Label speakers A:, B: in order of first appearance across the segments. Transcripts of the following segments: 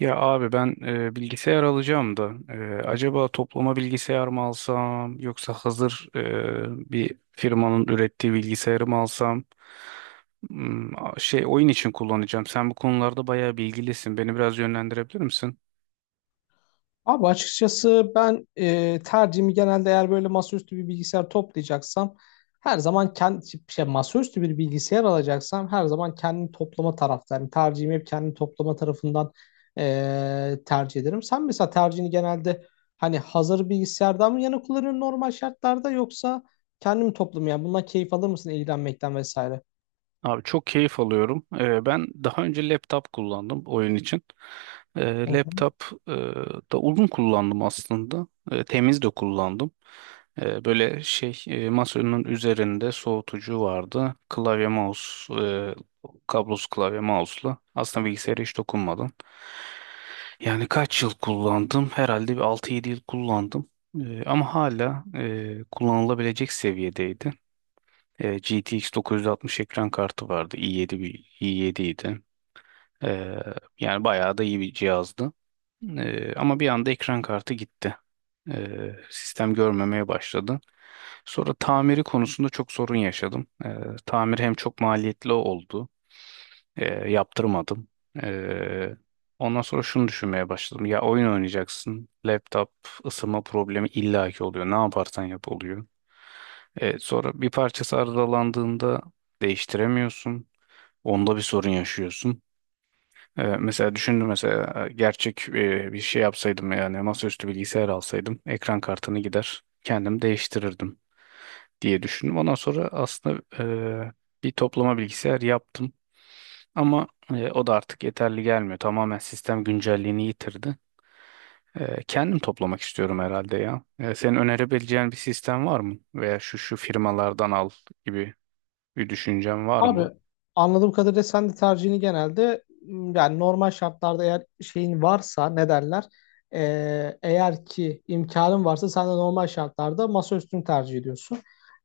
A: Ya abi ben bilgisayar alacağım da acaba toplama bilgisayar mı alsam yoksa hazır bir firmanın ürettiği bilgisayarı mı alsam. Oyun için kullanacağım. Sen bu konularda bayağı bilgilisin. Beni biraz yönlendirebilir misin?
B: Abi açıkçası ben tercihimi genelde eğer böyle masaüstü bir bilgisayar toplayacaksam her zaman kendi masaüstü bir bilgisayar alacaksam her zaman kendini toplama taraftarı. Yani tercihimi hep kendini toplama tarafından tercih ederim. Sen mesela tercihini genelde hani hazır bilgisayardan mı yana kullanıyorsun normal şartlarda yoksa kendini mi toplamaya bundan keyif alır mısın ilgilenmekten vesaire?
A: Abi çok keyif alıyorum. Ben daha önce laptop kullandım oyun için. Laptop e, da uzun kullandım aslında. Temiz de kullandım. Böyle masanın üzerinde soğutucu vardı. Kablosuz klavye mouse'la. Aslında bilgisayara hiç dokunmadım. Yani kaç yıl kullandım? Herhalde bir 6-7 yıl kullandım. Ama hala kullanılabilecek seviyedeydi. GTX 960 ekran kartı vardı. i7 bir i7 idi. E, yani bayağı da iyi bir cihazdı. Ama bir anda ekran kartı gitti. Sistem görmemeye başladı. Sonra tamiri konusunda çok sorun yaşadım. Tamir hem çok maliyetli oldu. Yaptırmadım. E, ondan sonra şunu düşünmeye başladım. Ya oyun oynayacaksın. Laptop ısınma problemi illaki oluyor. Ne yaparsan yap oluyor. Sonra bir parçası arızalandığında değiştiremiyorsun. Onda bir sorun yaşıyorsun. Mesela düşündüm mesela gerçek bir şey yapsaydım yani masaüstü bilgisayar alsaydım ekran kartını gider kendim değiştirirdim diye düşündüm. Ondan sonra aslında e, bir toplama bilgisayar yaptım. Ama o da artık yeterli gelmiyor. Tamamen sistem güncelliğini yitirdi. Kendim toplamak istiyorum herhalde ya. Senin önerebileceğin bir sistem var mı? Veya şu şu firmalardan al gibi bir düşüncen var
B: Abi
A: mı?
B: anladığım kadarıyla sen de tercihini genelde yani normal şartlarda eğer şeyin varsa ne derler. Eğer ki imkanın varsa sen de normal şartlarda masaüstünü tercih ediyorsun.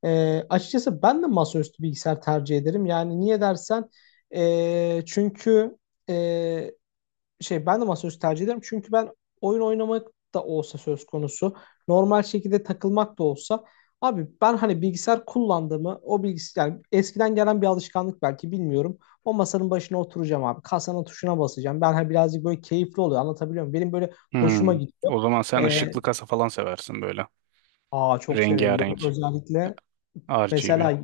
B: Açıkçası ben de masaüstü bilgisayar tercih ederim. Yani niye dersen çünkü ben de masaüstü tercih ederim. Çünkü ben oyun oynamak da olsa söz konusu, normal şekilde takılmak da olsa abi ben hani bilgisayar kullandığımı o bilgisayar yani eskiden gelen bir alışkanlık belki bilmiyorum. O masanın başına oturacağım abi. Kasanın tuşuna basacağım. Ben hani birazcık böyle keyifli oluyor. Anlatabiliyor muyum? Benim böyle hoşuma
A: Hmm.
B: gidiyor.
A: O zaman sen
B: Ee,
A: ışıklı kasa falan seversin böyle.
B: Aa, çok severim böyle
A: Rengarenk,
B: özellikle.
A: RGB.
B: Mesela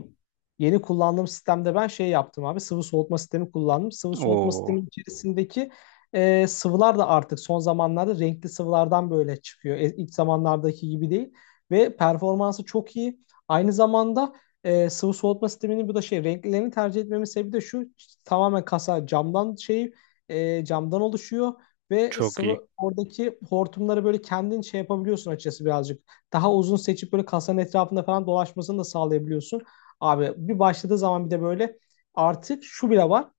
B: yeni kullandığım sistemde ben yaptım abi, sıvı soğutma sistemi kullandım. Sıvı soğutma
A: Oo,
B: sistemi içerisindeki sıvılar da artık son zamanlarda renkli sıvılardan böyle çıkıyor. E, ilk zamanlardaki gibi değil ve performansı çok iyi. Aynı zamanda sıvı soğutma sisteminin bu da renklerini tercih etmemin sebebi de şu: tamamen kasa camdan oluşuyor ve
A: çok iyi.
B: sıvı oradaki hortumları böyle kendin yapabiliyorsun, açıkçası birazcık daha uzun seçip böyle kasanın etrafında falan dolaşmasını da sağlayabiliyorsun. Abi bir başladığı zaman bir de böyle artık şu bile var.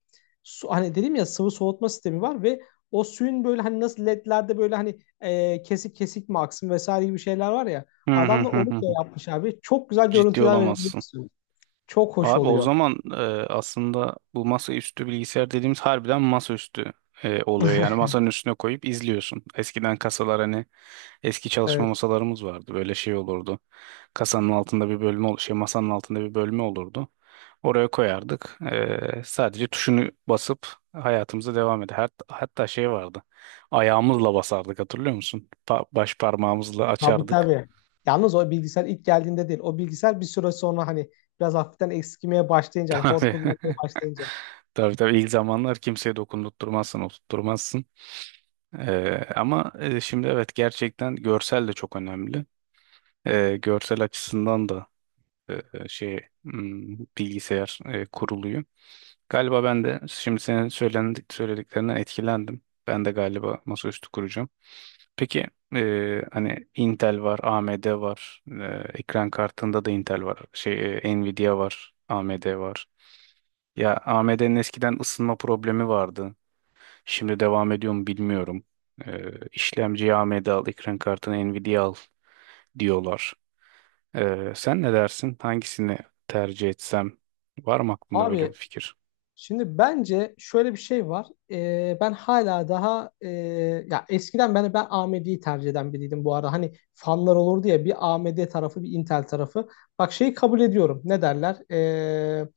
B: Su, hani dedim ya, sıvı soğutma sistemi var ve o suyun böyle hani nasıl ledlerde böyle kesik kesik mi aksın vesaire gibi şeyler var ya.
A: Hı hı
B: Adamlar
A: hı
B: onu
A: hı.
B: da yapmış abi. Çok güzel
A: Ciddi
B: görüntüler
A: olamazsın.
B: verebiliyorsun. Çok hoş
A: Abi o
B: oluyor.
A: zaman aslında bu masaüstü bilgisayar dediğimiz harbiden masaüstü oluyor. Yani masanın üstüne koyup izliyorsun. Eskiden kasalar hani eski çalışma
B: Evet.
A: masalarımız vardı. Böyle şey olurdu. Kasanın altında bir bölme ol- şey masanın altında bir bölme olurdu. Oraya koyardık. Sadece tuşunu basıp hayatımıza devam eder. Hatta şey vardı. Ayağımızla basardık, hatırlıyor musun? Baş parmağımızla
B: Tabii,
A: açardık.
B: tabii. Yalnız o bilgisayar ilk geldiğinde değil. O bilgisayar bir süre sonra hani biraz hafiften eskimeye başlayınca, hani hor
A: Tabii.
B: kullanmaya başlayınca.
A: Tabii, tabii, ilk zamanlar kimseye dokundurtmazsın, oturtturmazsın. Ama şimdi, evet, gerçekten görsel de çok önemli. Görsel açısından da bilgisayar kuruluyor. Galiba ben de şimdi senin söylediklerinden etkilendim. Ben de galiba masaüstü kuracağım. Peki hani Intel var, AMD var, ekran kartında da Intel var, Nvidia var, AMD var. Ya AMD'nin eskiden ısınma problemi vardı. Şimdi devam ediyor mu bilmiyorum. İşlemciyi AMD al, ekran kartını Nvidia al diyorlar. Sen ne dersin? Hangisini tercih etsem? Var mı aklında böyle bir
B: Abi,
A: fikir?
B: şimdi bence şöyle bir şey var. Ben hala daha ya eskiden ben AMD'yi tercih eden biriydim bu ara. Hani fanlar olurdu ya, bir AMD tarafı bir Intel tarafı. Bak, şeyi kabul ediyorum. Ne derler?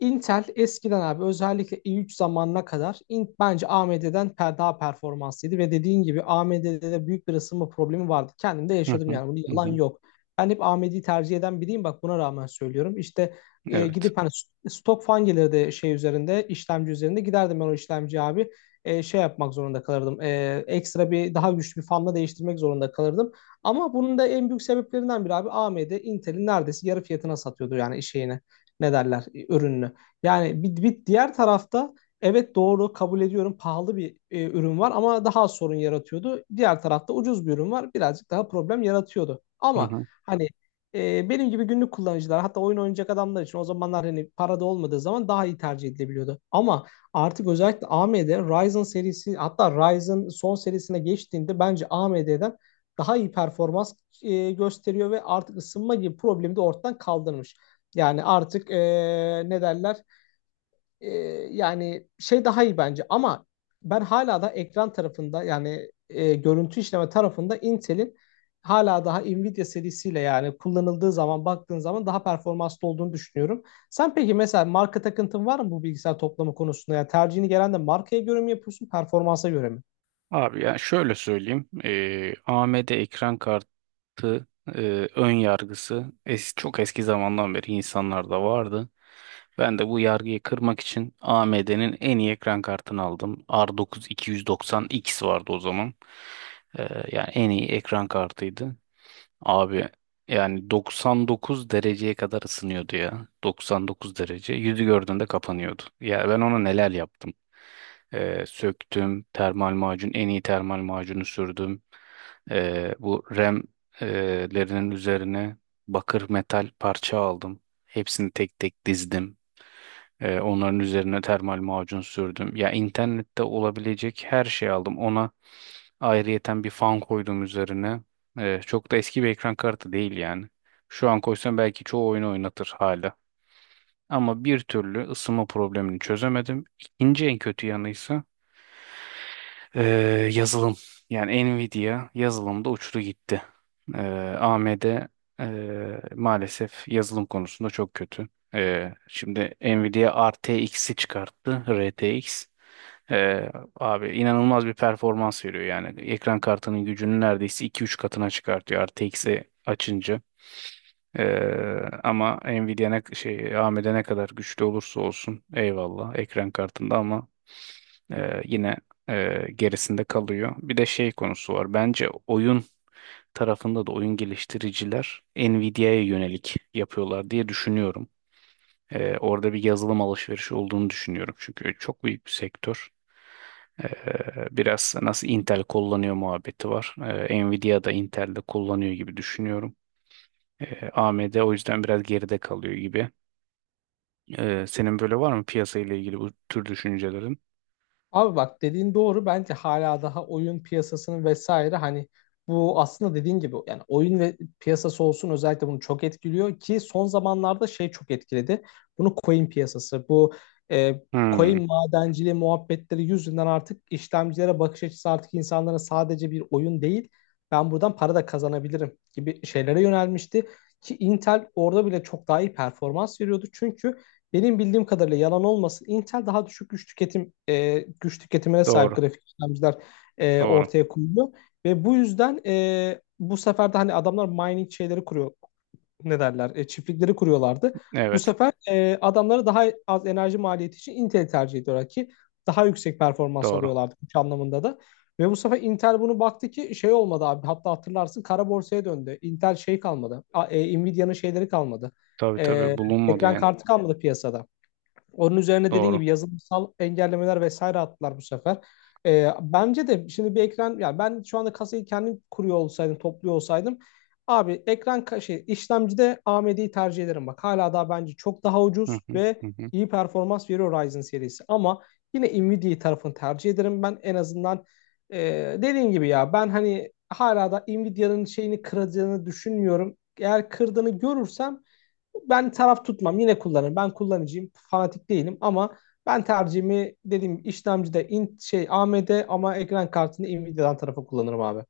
B: Intel eskiden abi özellikle i3 zamanına kadar bence AMD'den daha performanslıydı ve dediğin gibi AMD'de de büyük bir ısınma problemi vardı. Kendim de
A: Hı
B: yaşadım,
A: hı,
B: yani bunun
A: hı
B: yalan
A: hı.
B: yok. Ben hep AMD'yi tercih eden biriyim, bak buna rağmen söylüyorum. İşte
A: Evet.
B: gidip hani stok fan gelirdi şey üzerinde işlemci üzerinde, giderdim ben o işlemci abi yapmak zorunda kalırdım. E, ekstra daha güçlü bir fanla değiştirmek zorunda kalırdım. Ama bunun da en büyük sebeplerinden biri abi, AMD Intel'in neredeyse yarı fiyatına satıyordu yani şeyini, ne derler, ürününü. Yani bir diğer tarafta evet doğru kabul ediyorum, pahalı bir ürün var ama daha az sorun yaratıyordu. Diğer tarafta ucuz bir ürün var, birazcık daha problem yaratıyordu.
A: Hı
B: Ama
A: hı.
B: hani benim gibi günlük kullanıcılar, hatta oyun oynayacak adamlar için o zamanlar hani parada olmadığı zaman daha iyi tercih edilebiliyordu. Ama artık özellikle AMD Ryzen serisi, hatta Ryzen son serisine geçtiğinde bence AMD'den daha iyi performans gösteriyor ve artık ısınma gibi problemi de ortadan kaldırmış. Yani artık e, ne derler ee, yani şey daha iyi bence. Ama ben hala da ekran tarafında, yani görüntü işleme tarafında Intel'in hala daha Nvidia serisiyle yani kullanıldığı zaman, baktığın zaman daha performanslı olduğunu düşünüyorum. Sen peki mesela marka takıntın var mı bu bilgisayar toplama konusunda? Yani tercihini gelen de markaya göre mi yapıyorsun, performansa göre mi?
A: Abi ya şöyle söyleyeyim. AMD ekran kartı e, ön yargısı çok eski zamandan beri insanlarda vardı. Ben de bu yargıyı kırmak için AMD'nin en iyi ekran kartını aldım. R9 290X vardı o zaman. Ee, yani en iyi ekran kartıydı. Abi yani 99 dereceye kadar ısınıyordu ya. 99 derece. Yüzü gördüğünde kapanıyordu. Ya ben ona neler yaptım. Söktüm. Termal macun. En iyi termal macunu sürdüm. Bu RAM'lerinin üzerine bakır metal parça aldım. Hepsini tek tek dizdim. Onların üzerine termal macun sürdüm. Ya internette olabilecek her şeyi aldım. Ona ayrıyeten bir fan koydum üzerine. Çok da eski bir ekran kartı değil yani. Şu an koysam belki çoğu oyunu oynatır hala. Ama bir türlü ısınma problemini çözemedim. İkinci en kötü yanıysa ee, yazılım, yani Nvidia yazılımda uçtu gitti. Ee, AMD maalesef yazılım konusunda çok kötü. Şimdi Nvidia RTX'i çıkarttı, RTX. Abi inanılmaz bir performans veriyor, yani ekran kartının gücünü neredeyse 2-3 katına çıkartıyor RTX'i açınca. Ama Nvidia ne, şey AMD ne kadar güçlü olursa olsun, eyvallah, ekran kartında ama yine gerisinde kalıyor. Bir de şey konusu var. Bence oyun tarafında da oyun geliştiriciler Nvidia'ya yönelik yapıyorlar diye düşünüyorum. Orada bir yazılım alışverişi olduğunu düşünüyorum. Çünkü çok büyük bir sektör. Ee, biraz nasıl Intel kullanıyor muhabbeti var. Nvidia da Intel'de kullanıyor gibi düşünüyorum. AMD o yüzden biraz geride kalıyor gibi. Senin böyle var mı piyasa ile ilgili bu tür düşüncelerin?
B: Abi bak, dediğin doğru. Bence hala daha oyun piyasasının vesaire, hani bu aslında dediğin gibi, yani oyun ve piyasası olsun, özellikle bunu çok etkiliyor ki son zamanlarda çok etkiledi. Bunu coin piyasası, bu e,
A: Hmm,
B: coin madenciliği muhabbetleri yüzünden artık işlemcilere bakış açısı, artık insanların sadece bir oyun değil, ben buradan para da kazanabilirim gibi şeylere yönelmişti. Ki Intel orada bile çok daha iyi performans veriyordu. Çünkü benim bildiğim kadarıyla, yalan olmasın, Intel daha düşük güç tüketimine sahip
A: doğru,
B: grafik işlemciler
A: doğru.
B: ortaya koyuyor ve bu yüzden bu sefer de hani adamlar mining şeyleri kuruyor, ne derler, çiftlikleri kuruyorlardı. Bu
A: Evet,
B: sefer adamları daha az enerji maliyeti için Intel tercih ediyorlar ki daha yüksek performans
A: doğru.
B: alıyorlardı, güç anlamında da. Ve bu sefer Intel bunu baktı ki şey olmadı abi, hatta hatırlarsın, kara borsaya döndü. Intel şey kalmadı. Nvidia'nın şeyleri kalmadı.
A: Tabii,
B: E,
A: tabii, bulunmadı
B: ekran
A: yani.
B: kartı kalmadı piyasada. Onun üzerine dediğin
A: Doğru.
B: gibi yazılımsal engellemeler vesaire attılar bu sefer. Bence de şimdi bir ekran, yani ben şu anda kasayı kendim kuruyor olsaydım, topluyor olsaydım abi, ekran ka- şey işlemcide AMD'yi tercih ederim bak. Hala daha bence çok daha
A: Hı
B: ucuz
A: hı,
B: ve
A: hı hı.
B: iyi performans veriyor Ryzen serisi. Ama yine Nvidia tarafını tercih ederim ben, en azından e, dediğin gibi ya, ben hani hala da Nvidia'nın şeyini kıracağını düşünmüyorum. Eğer kırdığını görürsem ben taraf tutmam, yine kullanırım. Ben kullanıcıyım, fanatik değilim. Ama ben tercihimi dediğim gibi, işlemcide in, şey AMD, ama ekran kartını Nvidia'dan tarafa kullanırım abi.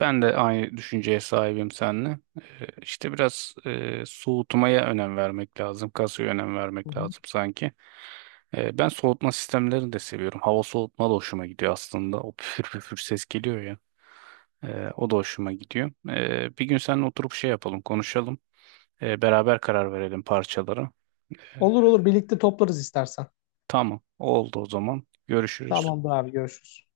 A: Ben de aynı düşünceye sahibim seninle. İşte biraz soğutmaya önem vermek lazım. Kasaya önem
B: Hı
A: vermek
B: hı.
A: lazım sanki. Ben soğutma sistemlerini de seviyorum. Hava soğutma da hoşuma gidiyor aslında. O püfür püfür ses geliyor ya. O da hoşuma gidiyor. Bir gün seninle oturup şey yapalım, konuşalım. Beraber karar verelim parçalara. Ee,
B: Olur olur, birlikte toplarız istersen.
A: tamam, oldu o zaman. Görüşürüz.
B: Tamamdır abi, görüşürüz.